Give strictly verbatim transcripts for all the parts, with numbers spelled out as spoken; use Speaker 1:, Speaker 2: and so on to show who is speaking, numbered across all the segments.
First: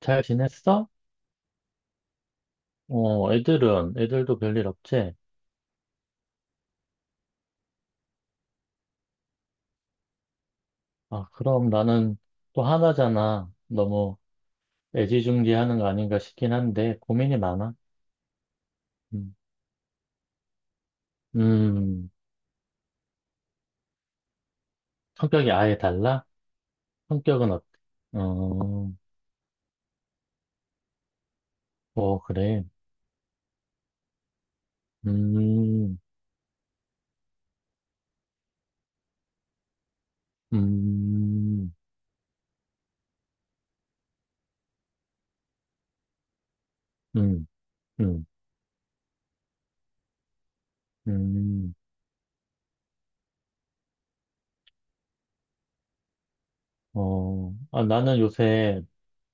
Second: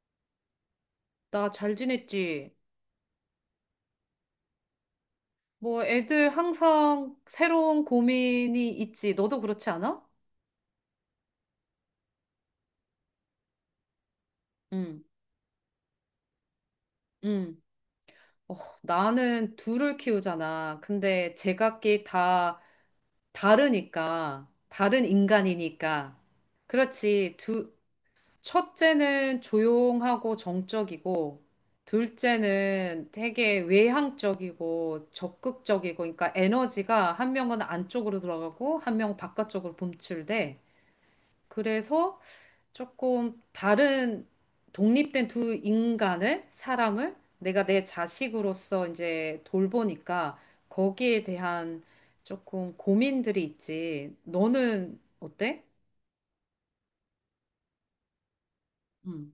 Speaker 1: 잘 지냈어?
Speaker 2: 나 잘 지냈지?
Speaker 1: 어, 애들은, 애들도 별일 없지?
Speaker 2: 뭐 애들 항상 새로운 고민이 있지. 너도 그렇지 않아?
Speaker 1: 아, 그럼 나는 또 하나잖아. 너무
Speaker 2: 응,
Speaker 1: 애지중지하는 거 아닌가 싶긴 한데, 고민이
Speaker 2: 응.
Speaker 1: 많아.
Speaker 2: 어,
Speaker 1: 음,
Speaker 2: 나는 둘을 키우잖아. 근데 제각기
Speaker 1: 음,
Speaker 2: 다 다르니까. 다른
Speaker 1: 성격이 아예
Speaker 2: 인간이니까.
Speaker 1: 달라?
Speaker 2: 그렇지.
Speaker 1: 성격은 어때?
Speaker 2: 두,
Speaker 1: 어,
Speaker 2: 첫째는 조용하고 정적이고,
Speaker 1: 어, 그래.
Speaker 2: 둘째는 되게 외향적이고 적극적이고,
Speaker 1: 음,
Speaker 2: 그러니까 에너지가 한 명은 안쪽으로 들어가고, 한 명은 바깥쪽으로 분출돼.
Speaker 1: 음,
Speaker 2: 그래서 조금 다른 독립된 두 인간을, 사람을
Speaker 1: 음,
Speaker 2: 내가 내
Speaker 1: 음,
Speaker 2: 자식으로서 이제 돌보니까 거기에
Speaker 1: 음,
Speaker 2: 대한 조금 고민들이 있지. 너는 어때?
Speaker 1: 어, 아, 나는 요새
Speaker 2: 음.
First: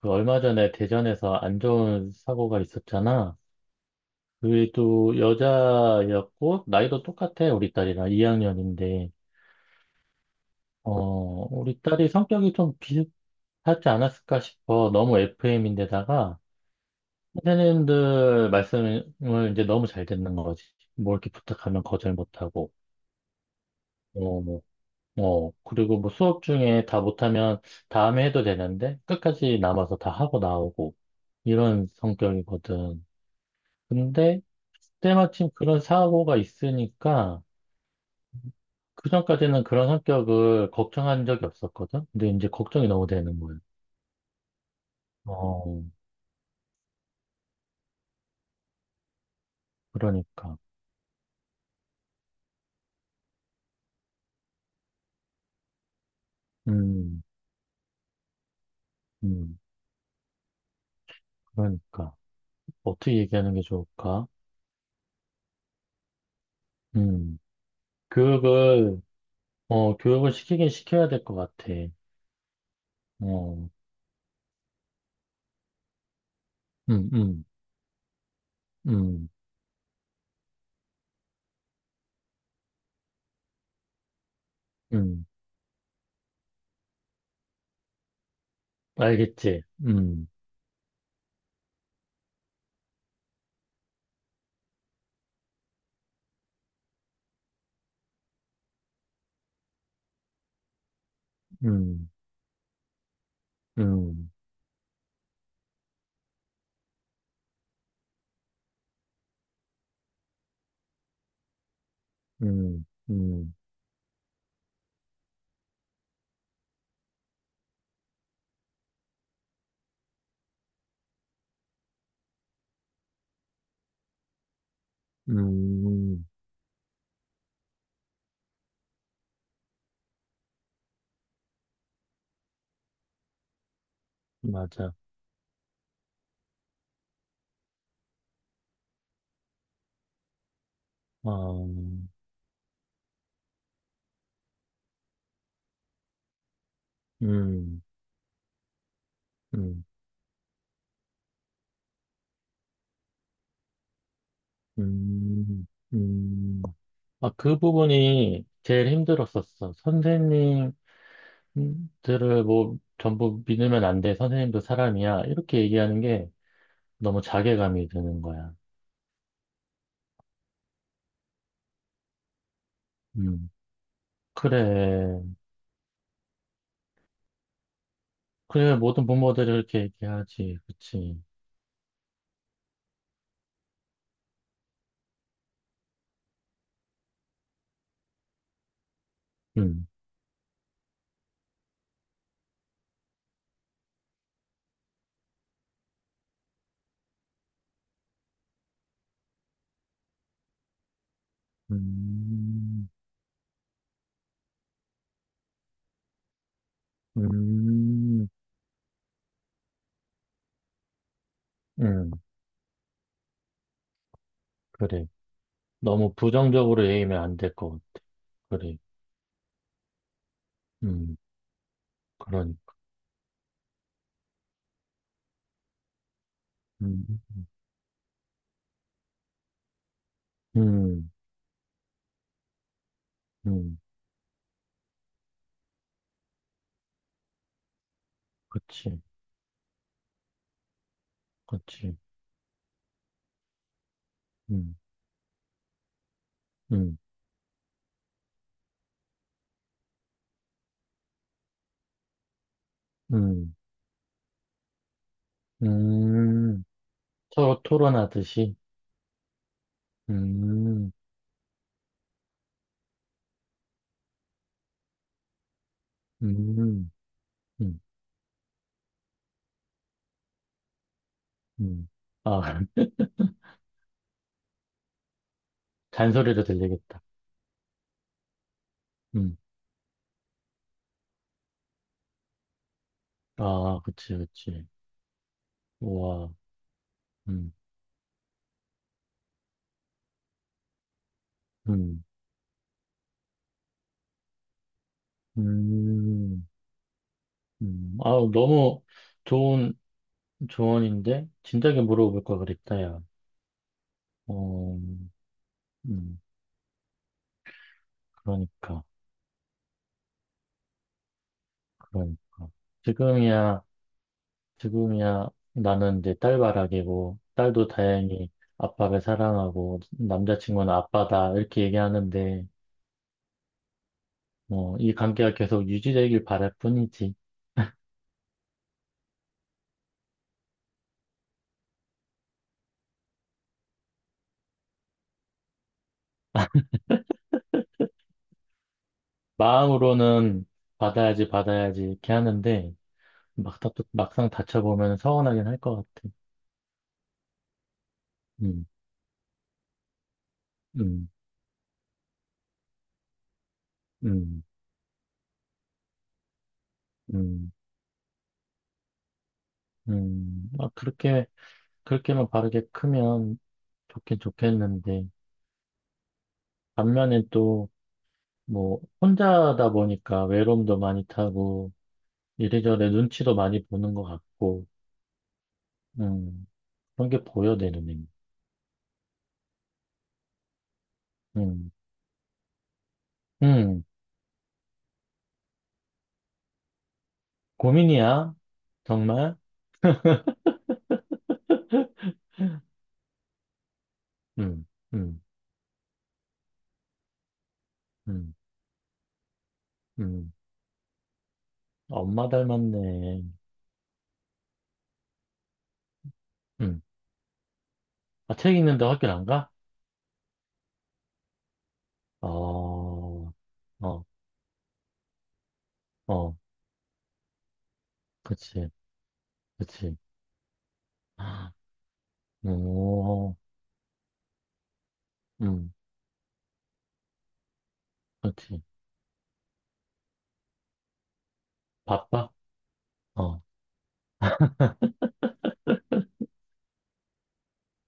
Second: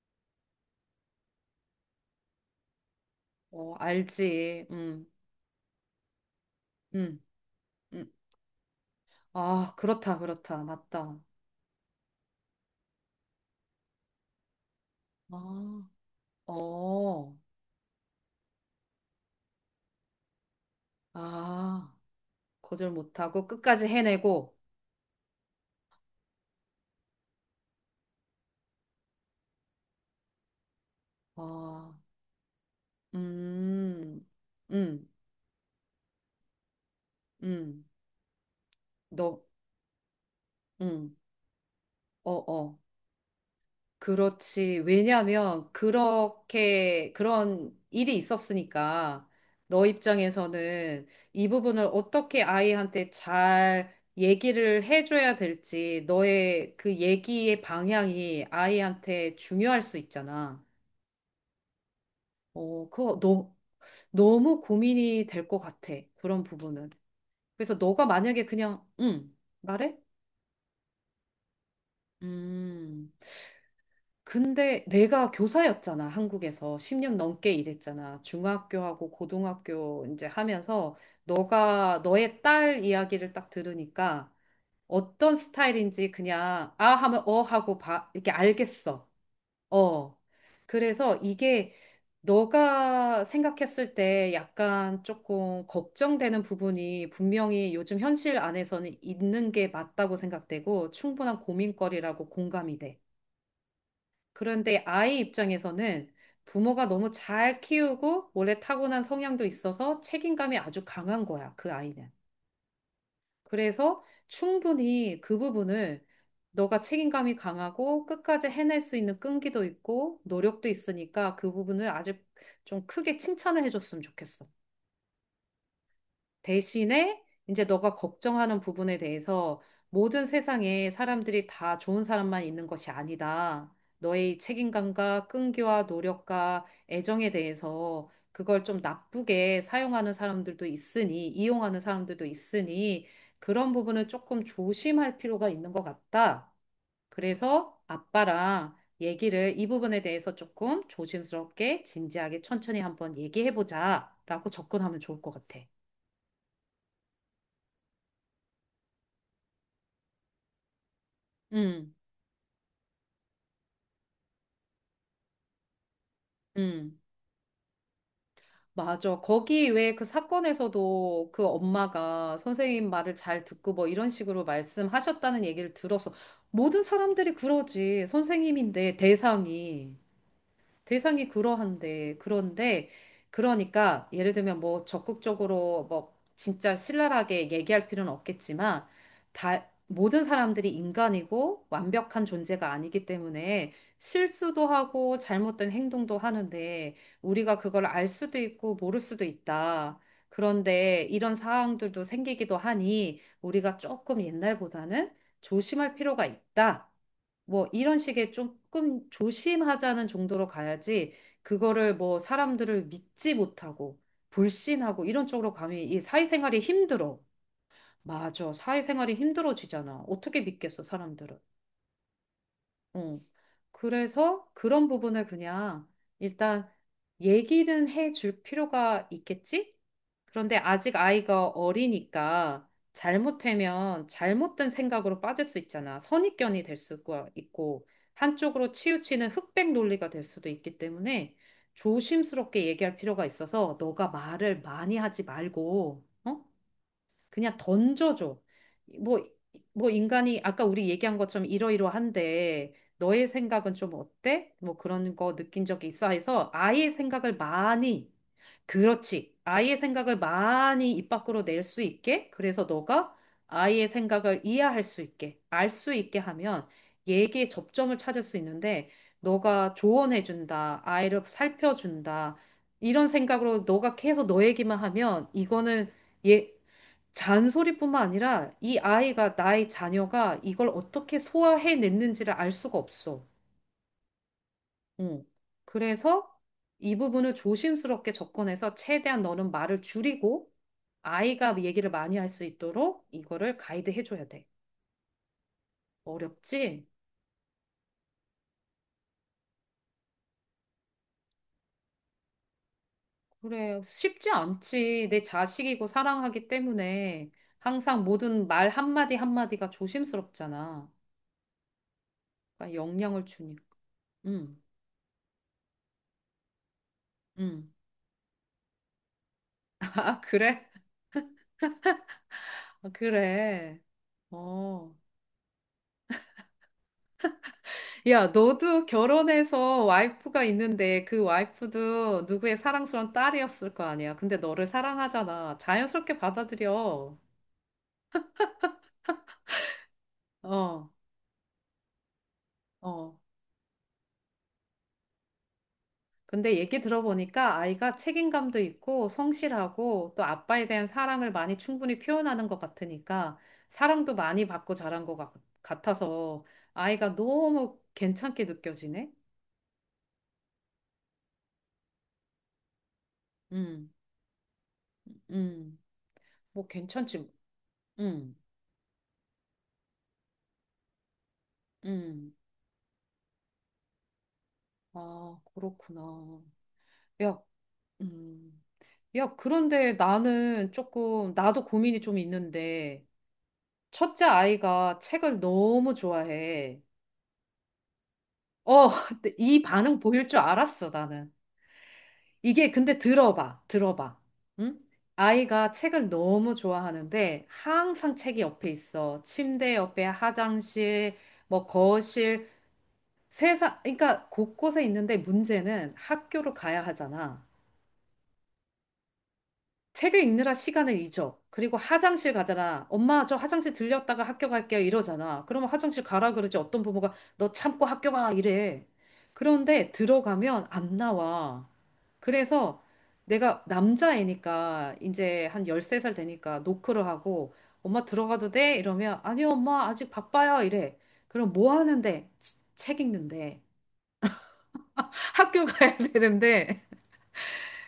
Speaker 1: 그 얼마 전에 대전에서 안 좋은 사고가 있었잖아.
Speaker 2: 어, 알지.
Speaker 1: 그게
Speaker 2: 음,
Speaker 1: 또 여자였고, 나이도
Speaker 2: 음,
Speaker 1: 똑같아, 우리
Speaker 2: 음.
Speaker 1: 딸이랑 이 학년인데,
Speaker 2: 아, 그렇다, 그렇다.
Speaker 1: 어,
Speaker 2: 맞다.
Speaker 1: 우리 딸이 성격이 좀 비슷하지 않았을까 싶어. 너무
Speaker 2: 아,
Speaker 1: 에프엠인데다가,
Speaker 2: 어,
Speaker 1: 선생님들 말씀을 이제 너무 잘 듣는 거지. 뭐 이렇게 부탁하면
Speaker 2: 아,
Speaker 1: 거절 못하고,
Speaker 2: 거절 못하고 끝까지
Speaker 1: 어,
Speaker 2: 해내고,
Speaker 1: 뭐, 어, 그리고 뭐 수업 중에 다 못하면 다음에 해도 되는데, 끝까지 남아서 다 하고 나오고, 이런
Speaker 2: 아,
Speaker 1: 성격이거든.
Speaker 2: 음,
Speaker 1: 근데,
Speaker 2: 음,
Speaker 1: 때마침 그런 사고가 있으니까,
Speaker 2: 음, 너,
Speaker 1: 그전까지는 그런 성격을
Speaker 2: 음,
Speaker 1: 걱정한 적이 없었거든? 근데
Speaker 2: 어,
Speaker 1: 이제
Speaker 2: 어.
Speaker 1: 걱정이 너무 되는 거예요.
Speaker 2: 그렇지. 왜냐하면
Speaker 1: 어,
Speaker 2: 그렇게 그런 일이 있었으니까 너
Speaker 1: 그러니까.
Speaker 2: 입장에서는 이 부분을 어떻게 아이한테 잘 얘기를 해줘야 될지 너의 그
Speaker 1: 음,
Speaker 2: 얘기의 방향이 아이한테
Speaker 1: 음,
Speaker 2: 중요할 수 있잖아.
Speaker 1: 그러니까.
Speaker 2: 어,
Speaker 1: 어떻게
Speaker 2: 그거
Speaker 1: 얘기하는
Speaker 2: 너,
Speaker 1: 게 좋을까?
Speaker 2: 너무 고민이 될 것 같아. 그런 부분은.
Speaker 1: 음,
Speaker 2: 그래서 너가 만약에 그냥,
Speaker 1: 교육을,
Speaker 2: 응, 말해?
Speaker 1: 어, 교육을 시키긴 시켜야 될 것 같아.
Speaker 2: 음.
Speaker 1: 어,
Speaker 2: 근데 내가 교사였잖아, 한국에서.
Speaker 1: 음,
Speaker 2: 십 년
Speaker 1: 음,
Speaker 2: 넘게 일했잖아. 중학교하고
Speaker 1: 음,
Speaker 2: 고등학교 이제 하면서 너가 너의 딸 이야기를 딱 들으니까
Speaker 1: 음.
Speaker 2: 어떤 스타일인지 그냥 아 하면 어 하고 봐 이렇게 알겠어.
Speaker 1: 알겠지?
Speaker 2: 어.
Speaker 1: 음,
Speaker 2: 그래서 이게 너가 생각했을 때 약간 조금 걱정되는 부분이 분명히 요즘 현실 안에서는 있는 게 맞다고 생각되고 충분한
Speaker 1: 음,
Speaker 2: 고민거리라고 공감이 돼.
Speaker 1: 음,
Speaker 2: 그런데 아이 입장에서는 부모가 너무 잘 키우고 원래 타고난 성향도 있어서 책임감이 아주 강한 거야, 그 아이는.
Speaker 1: 음, 음,
Speaker 2: 그래서 충분히 그 부분을 너가 책임감이 강하고 끝까지 해낼 수 있는 끈기도 있고 노력도 있으니까 그 부분을 아주 좀 크게 칭찬을 해줬으면 좋겠어.
Speaker 1: 음, 음.
Speaker 2: 대신에 이제 너가 걱정하는 부분에 대해서 모든 세상에 사람들이 다 좋은 사람만 있는 것이 아니다. 너의 이
Speaker 1: 맞아.
Speaker 2: 책임감과 끈기와 노력과 애정에 대해서 그걸 좀 나쁘게 사용하는 사람들도 있으니,
Speaker 1: 어,
Speaker 2: 이용하는 사람들도 있으니, 그런 부분은 조금 조심할 필요가 있는 것 같다. 그래서
Speaker 1: 음,
Speaker 2: 아빠랑 얘기를 이
Speaker 1: 음,
Speaker 2: 부분에 대해서 조금 조심스럽게, 진지하게, 천천히 한번 얘기해보자라고 접근하면 좋을 것 같아.
Speaker 1: 음, 음. 아, 그 부분이 제일 힘들었었어. 선생님들을
Speaker 2: 음.
Speaker 1: 뭐 전부 믿으면 안 돼. 선생님도 사람이야. 이렇게 얘기하는 게
Speaker 2: 음,
Speaker 1: 너무 자괴감이 드는 거야.
Speaker 2: 맞아. 거기 왜 그 사건에서도 그 엄마가 선생님 말을 잘
Speaker 1: 음,
Speaker 2: 듣고 뭐 이런 식으로
Speaker 1: 그래.
Speaker 2: 말씀하셨다는 얘기를 들어서 모든 사람들이 그러지.
Speaker 1: 그래,
Speaker 2: 선생님인데
Speaker 1: 모든 부모들이 이렇게
Speaker 2: 대상이.
Speaker 1: 얘기하지. 그치.
Speaker 2: 대상이 그러한데, 그런데, 그러니까, 예를 들면 뭐 적극적으로 뭐 진짜 신랄하게 얘기할 필요는 없겠지만, 다,
Speaker 1: 음,
Speaker 2: 모든 사람들이 인간이고 완벽한 존재가 아니기 때문에 실수도 하고 잘못된 행동도 하는데, 우리가 그걸 알 수도 있고 모를 수도 있다. 그런데 이런 상황들도 생기기도
Speaker 1: 음,
Speaker 2: 하니, 우리가 조금 옛날보다는 조심할 필요가 있다. 뭐 이런
Speaker 1: 음,
Speaker 2: 식의 조금 조심하자는 정도로 가야지 그거를
Speaker 1: 음,
Speaker 2: 뭐 사람들을 믿지 못하고 불신하고
Speaker 1: 그래.
Speaker 2: 이런 쪽으로 가면 이
Speaker 1: 너무
Speaker 2: 사회생활이
Speaker 1: 부정적으로
Speaker 2: 힘들어.
Speaker 1: 얘기하면 안 될 것 같아.
Speaker 2: 맞아.
Speaker 1: 그래.
Speaker 2: 사회생활이 힘들어지잖아. 어떻게 믿겠어,
Speaker 1: 음,
Speaker 2: 사람들을.
Speaker 1: 그러니까.
Speaker 2: 어. 그래서 그런 부분을 그냥 일단
Speaker 1: 음,
Speaker 2: 얘기는 해줄 필요가 있겠지? 그런데 아직
Speaker 1: 음,
Speaker 2: 아이가 어리니까
Speaker 1: 음,
Speaker 2: 잘못되면 잘못된 생각으로 빠질 수 있잖아. 선입견이 될 수가 있고, 한쪽으로
Speaker 1: 그치.
Speaker 2: 치우치는 흑백 논리가 될 수도 있기 때문에
Speaker 1: 그치.
Speaker 2: 조심스럽게 얘기할 필요가 있어서 너가 말을
Speaker 1: 음,
Speaker 2: 많이 하지 말고, 어?
Speaker 1: 음,
Speaker 2: 그냥 던져줘. 뭐, 뭐 인간이 아까 우리 얘기한 것처럼 이러이러한데 너의
Speaker 1: 음.
Speaker 2: 생각은 좀 어때? 뭐 그런 거 느낀 적이 있어 해서
Speaker 1: 음,
Speaker 2: 아이의 생각을
Speaker 1: 서로
Speaker 2: 많이,
Speaker 1: 토론하듯이.
Speaker 2: 그렇지. 아이의 생각을 많이
Speaker 1: 음,
Speaker 2: 입 밖으로 낼 수 있게. 그래서 너가 아이의 생각을 이해할 수 있게, 알 수 있게 하면
Speaker 1: 음,
Speaker 2: 얘기의
Speaker 1: 음,
Speaker 2: 접점을 찾을 수 있는데 너가 조언해준다, 아이를
Speaker 1: 음.
Speaker 2: 살펴준다,
Speaker 1: 아,
Speaker 2: 이런 생각으로 너가 계속 너 얘기만 하면 이거는
Speaker 1: 잔소리로
Speaker 2: 얘
Speaker 1: 들리겠다.
Speaker 2: 잔소리뿐만 아니라 이 아이가,
Speaker 1: 음,
Speaker 2: 나의 자녀가 이걸 어떻게 소화해냈는지를 알 수가 없어.
Speaker 1: 아, 그치, 그치.
Speaker 2: 응. 그래서
Speaker 1: 우와,
Speaker 2: 이 부분을
Speaker 1: 음,
Speaker 2: 조심스럽게 접근해서 최대한 너는 말을 줄이고 아이가 얘기를
Speaker 1: 음,
Speaker 2: 많이 할 수 있도록 이거를 가이드해줘야 돼.
Speaker 1: 음,
Speaker 2: 어렵지?
Speaker 1: 음. 아, 너무 좋은 조언인데? 진작에 물어볼 걸 그랬다, 야.
Speaker 2: 그래, 쉽지
Speaker 1: 어,
Speaker 2: 않지. 내 자식이고
Speaker 1: 음,
Speaker 2: 사랑하기 때문에 항상 모든 말
Speaker 1: 그러니까,
Speaker 2: 한마디 한마디가 조심스럽잖아.
Speaker 1: 그러니까.
Speaker 2: 그러니까 영향을
Speaker 1: 지금이야.
Speaker 2: 주니까. 응,
Speaker 1: 지금이야 나는 이제 딸바라기고
Speaker 2: 응.
Speaker 1: 딸도 다행히 아빠를 사랑하고
Speaker 2: 아, 그래?
Speaker 1: 남자친구는 아빠다 이렇게 얘기하는데
Speaker 2: 아, 그래.
Speaker 1: 뭐 이
Speaker 2: 어.
Speaker 1: 관계가 계속 유지되길 바랄 뿐이지
Speaker 2: 야, 너도 결혼해서 와이프가 있는데 그 와이프도 누구의 사랑스러운 딸이었을 거 아니야. 근데 너를 사랑하잖아. 자연스럽게 받아들여.
Speaker 1: 마음으로는
Speaker 2: 어,
Speaker 1: 받아야지 받아야지 이렇게 하는데
Speaker 2: 어.
Speaker 1: 막, 다- 막상 다쳐보면 서운하긴 할 것 같아.
Speaker 2: 근데 얘기 들어보니까 아이가 책임감도
Speaker 1: 음,
Speaker 2: 있고 성실하고 또 아빠에 대한
Speaker 1: 음,
Speaker 2: 사랑을 많이 충분히 표현하는 것 같으니까 사랑도
Speaker 1: 음,
Speaker 2: 많이 받고 자란 것 같- 같아서 아이가
Speaker 1: 음,
Speaker 2: 너무 괜찮게 느껴지네.
Speaker 1: 음. 막 그렇게 그렇게만 바르게 크면
Speaker 2: 음,
Speaker 1: 좋긴 좋겠는데
Speaker 2: 음. 뭐
Speaker 1: 반면에
Speaker 2: 괜찮지.
Speaker 1: 또
Speaker 2: 음,
Speaker 1: 뭐 혼자다 보니까 외로움도 많이 타고
Speaker 2: 음.
Speaker 1: 이래저래 눈치도 많이 보는 것 같고,
Speaker 2: 아, 그렇구나.
Speaker 1: 음, 그런 게
Speaker 2: 야,
Speaker 1: 보여, 내 눈에는.
Speaker 2: 음. 야, 그런데 나는 조금, 나도
Speaker 1: 음,
Speaker 2: 고민이 좀 있는데,
Speaker 1: 음,
Speaker 2: 첫째 아이가 책을 너무 좋아해.
Speaker 1: 고민이야.
Speaker 2: 어, 근데
Speaker 1: 정말?
Speaker 2: 이 반응 보일 줄 알았어, 나는. 이게 근데 들어봐, 들어봐.
Speaker 1: 음,
Speaker 2: 응?
Speaker 1: 음,
Speaker 2: 아이가 책을 너무 좋아하는데, 항상
Speaker 1: 음,
Speaker 2: 책이 옆에 있어. 침대 옆에
Speaker 1: 음.
Speaker 2: 화장실, 뭐
Speaker 1: 엄마
Speaker 2: 거실,
Speaker 1: 닮았네.
Speaker 2: 세상, 그러니까 곳곳에 있는데 문제는 학교를
Speaker 1: 음.
Speaker 2: 가야 하잖아.
Speaker 1: 아, 책 읽는데 학교 안 가?
Speaker 2: 책을 읽느라 시간을 잊어. 그리고 화장실 가잖아.
Speaker 1: 어,
Speaker 2: 엄마, 저 화장실
Speaker 1: 어,
Speaker 2: 들렸다가 학교 갈게요. 이러잖아. 그러면 화장실 가라
Speaker 1: 어,
Speaker 2: 그러지. 어떤 부모가 너 참고 학교 가.
Speaker 1: 그치,
Speaker 2: 이래. 그런데
Speaker 1: 그치.
Speaker 2: 들어가면 안
Speaker 1: 아,
Speaker 2: 나와. 그래서
Speaker 1: 오,
Speaker 2: 내가 남자애니까 이제 한
Speaker 1: 음,
Speaker 2: 열세 살 되니까 노크를 하고 엄마 들어가도
Speaker 1: 그치.
Speaker 2: 돼? 이러면 아니요, 엄마 아직 바빠요. 이래. 그럼 뭐 하는데?
Speaker 1: 바빠?
Speaker 2: 치- 책
Speaker 1: 어,
Speaker 2: 읽는데. 학교 가야 되는데.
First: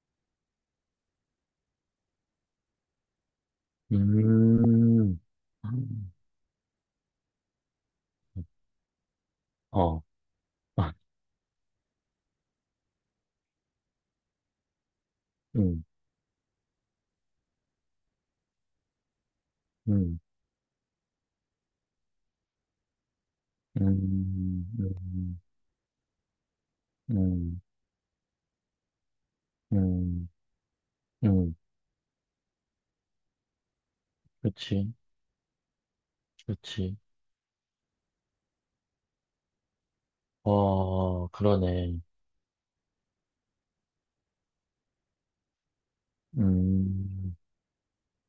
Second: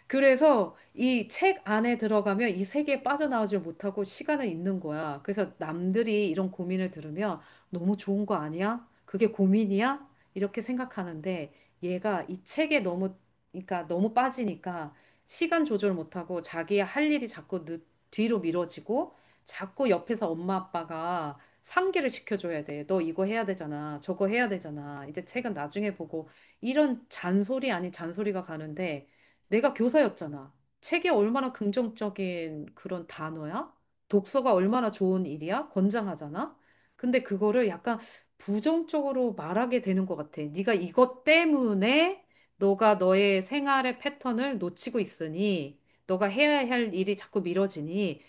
Speaker 2: 그래서 이 책 안에 들어가면 이 세계에 빠져나오지 못하고 시간을 잃는
Speaker 1: 음,
Speaker 2: 거야. 그래서
Speaker 1: 음,
Speaker 2: 남들이 이런 고민을 들으면 너무 좋은 거 아니야? 그게
Speaker 1: 어,
Speaker 2: 고민이야? 이렇게 생각하는데 얘가 이 책에 너무, 그러니까 너무 빠지니까 시간
Speaker 1: 음,
Speaker 2: 조절 못하고 자기 할 일이 자꾸 늦, 뒤로 미뤄지고 자꾸
Speaker 1: 음,
Speaker 2: 옆에서 엄마 아빠가 상기를 시켜줘야 돼. 너 이거 해야 되잖아. 저거 해야
Speaker 1: 음,
Speaker 2: 되잖아. 이제 책은 나중에 보고 이런
Speaker 1: 음, 음,
Speaker 2: 잔소리 아닌 잔소리가 가는데 내가
Speaker 1: 음.
Speaker 2: 교사였잖아. 책이 얼마나
Speaker 1: 음,
Speaker 2: 긍정적인 그런 단어야? 독서가 얼마나
Speaker 1: 그치,
Speaker 2: 좋은 일이야? 권장하잖아.
Speaker 1: 그치.
Speaker 2: 근데 그거를 약간 부정적으로 말하게 되는 것 같아. 네가 이것
Speaker 1: 어, 그러네.
Speaker 2: 때문에 너가 너의 생활의 패턴을 놓치고 있으니 너가 해야 할 일이
Speaker 1: 음,
Speaker 2: 자꾸 미뤄지니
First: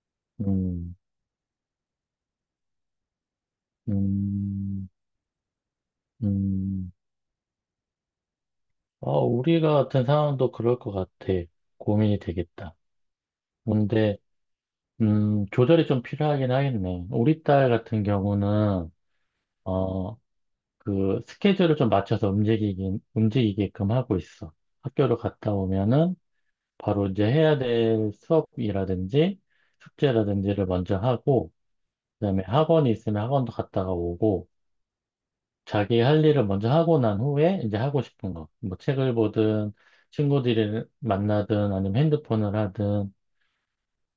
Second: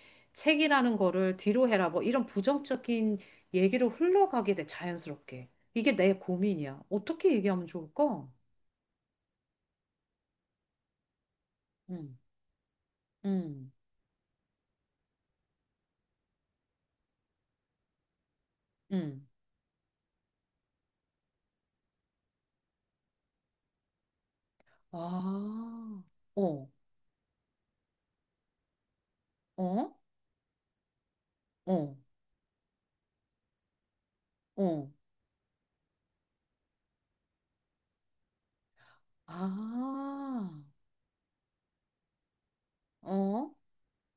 Speaker 1: 음,
Speaker 2: 책이라는 거를 뒤로 해라. 뭐 이런 부정적인 얘기로 흘러가게 돼,
Speaker 1: 음,
Speaker 2: 자연스럽게. 이게 내 고민이야.
Speaker 1: 음.
Speaker 2: 어떻게 얘기하면 좋을까?
Speaker 1: 아, 우리가 같은 상황도 그럴 것 같아. 고민이
Speaker 2: 응
Speaker 1: 되겠다.
Speaker 2: 응
Speaker 1: 근데, 음, 조절이 좀 필요하긴 하겠네. 우리 딸 같은 경우는,
Speaker 2: 응
Speaker 1: 어, 그, 스케줄을 좀 맞춰서 움직이긴, 움직이게끔 하고 있어. 학교를 갔다
Speaker 2: 아,
Speaker 1: 오면은,
Speaker 2: 어,
Speaker 1: 바로 이제 해야 될 수업이라든지,
Speaker 2: 어,
Speaker 1: 숙제라든지를 먼저 하고,
Speaker 2: 어,
Speaker 1: 그다음에 학원이 있으면 학원도 갔다가 오고
Speaker 2: 어,
Speaker 1: 자기 할 일을 먼저 하고 난 후에 이제 하고 싶은 거. 뭐 책을 보든
Speaker 2: 아,
Speaker 1: 친구들을 만나든 아니면 핸드폰을 하든
Speaker 2: 어,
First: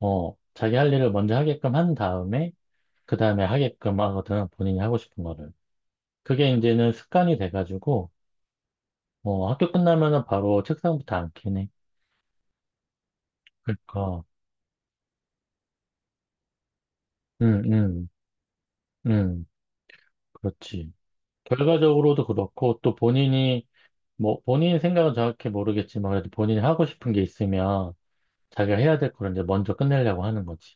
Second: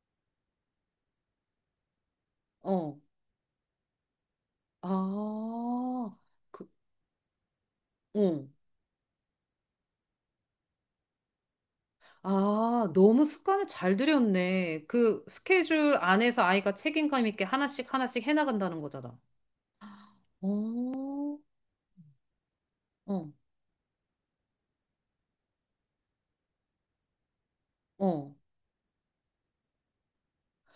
Speaker 1: 어 자기 할 일을 먼저 하게끔 한 다음에
Speaker 2: 어,
Speaker 1: 그다음에 하게끔 하거든 본인이 하고 싶은 거를.
Speaker 2: 아,
Speaker 1: 그게
Speaker 2: 그,
Speaker 1: 이제는 습관이 돼가지고
Speaker 2: 어.
Speaker 1: 어 학교 끝나면은 바로 책상부터 앉긴 해.
Speaker 2: 아, 너무 습관을 잘
Speaker 1: 그러니까
Speaker 2: 들였네. 그 스케줄 안에서 아이가 책임감 있게
Speaker 1: 음,
Speaker 2: 하나씩
Speaker 1: 음,
Speaker 2: 하나씩 해나간다는 거잖아.
Speaker 1: 음, 그렇지.
Speaker 2: 어,
Speaker 1: 결과적으로도 그렇고 또
Speaker 2: 어,
Speaker 1: 본인이 뭐 본인 생각은 정확히 모르겠지만 그래도 본인이 하고 싶은 게 있으면
Speaker 2: 어.
Speaker 1: 자기가 해야 될 걸 이제 먼저 끝내려고 하는 거지.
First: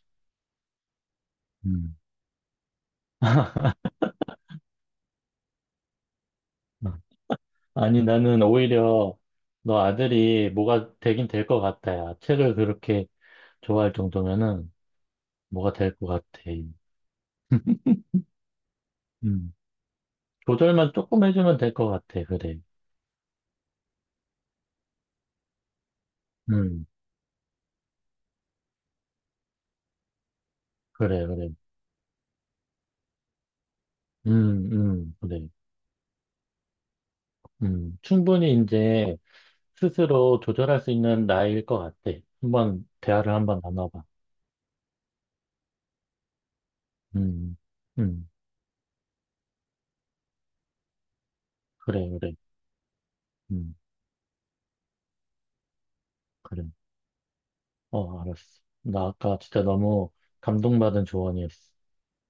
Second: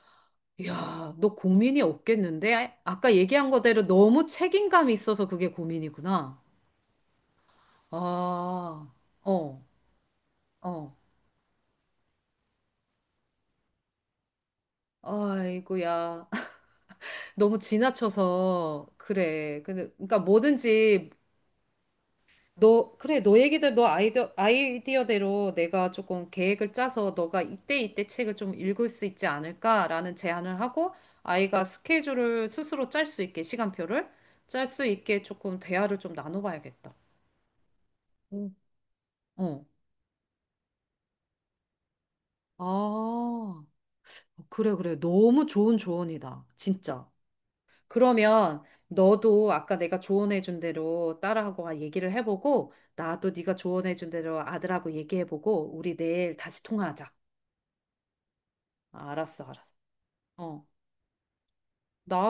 Speaker 2: 야, 너 고민이
Speaker 1: 음.
Speaker 2: 없겠는데? 아까 얘기한 거대로 너무 책임감이 있어서 그게 고민이구나.
Speaker 1: 아니 나는
Speaker 2: 아,
Speaker 1: 오히려
Speaker 2: 어,
Speaker 1: 너 아들이 뭐가
Speaker 2: 어.
Speaker 1: 되긴 될 것 같아. 야 책을 그렇게 좋아할 정도면은 뭐가 될 것
Speaker 2: 아이고야.
Speaker 1: 같아.
Speaker 2: 너무 지나쳐서
Speaker 1: 음.
Speaker 2: 그래. 근데 그러니까
Speaker 1: 조절만
Speaker 2: 뭐든지
Speaker 1: 조금 해주면 될 것 같아. 그래.
Speaker 2: 너 그래 너 얘기들 너 아이디어 아이디어대로 내가 조금 계획을
Speaker 1: 음.
Speaker 2: 짜서 너가 이때 이때 책을 좀 읽을 수 있지 않을까라는 제안을 하고
Speaker 1: 그래 그래.
Speaker 2: 아이가 스케줄을 스스로 짤 수 있게 시간표를 짤
Speaker 1: 음.
Speaker 2: 수
Speaker 1: 음.
Speaker 2: 있게
Speaker 1: 그래.
Speaker 2: 조금 대화를 좀 나눠봐야겠다.
Speaker 1: 음.
Speaker 2: 음.
Speaker 1: 충분히 이제
Speaker 2: 어.
Speaker 1: 스스로 조절할 수 있는 나이일 것 같아. 한번 대화를 한번
Speaker 2: 아,
Speaker 1: 나눠봐.
Speaker 2: 그래, 그래. 너무 좋은 조언이다. 진짜.
Speaker 1: 음, 음,
Speaker 2: 그러면 너도 아까 내가 조언해준 대로 딸하고 아,
Speaker 1: 그래,
Speaker 2: 얘기를
Speaker 1: 그래,
Speaker 2: 해보고 나도 네가
Speaker 1: 음,
Speaker 2: 조언해준 대로 아들하고 얘기해보고 우리 내일 다시
Speaker 1: 그래.
Speaker 2: 통화하자.
Speaker 1: 어, 알았어. 나
Speaker 2: 아,
Speaker 1: 아까
Speaker 2: 알았어, 알았어.
Speaker 1: 진짜 너무
Speaker 2: 어.
Speaker 1: 감동받은 조언이었어.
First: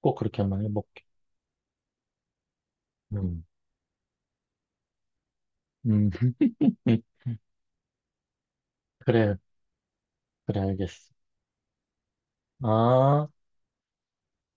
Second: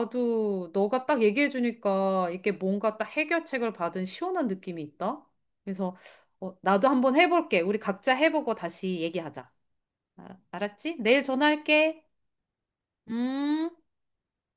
Speaker 1: 꼭 그렇게 한번 해볼게.
Speaker 2: 너가 딱 얘기해주니까 이게 뭔가 딱
Speaker 1: 음,
Speaker 2: 해결책을 받은 시원한 느낌이 있다. 그래서
Speaker 1: 음,
Speaker 2: 어, 나도 한번 해볼게. 우리 각자 해보고 다시
Speaker 1: 그래,
Speaker 2: 얘기하자. 알-
Speaker 1: 그래,
Speaker 2: 알았지?
Speaker 1: 알겠어.
Speaker 2: 내일 전화할게.
Speaker 1: 아.
Speaker 2: 음.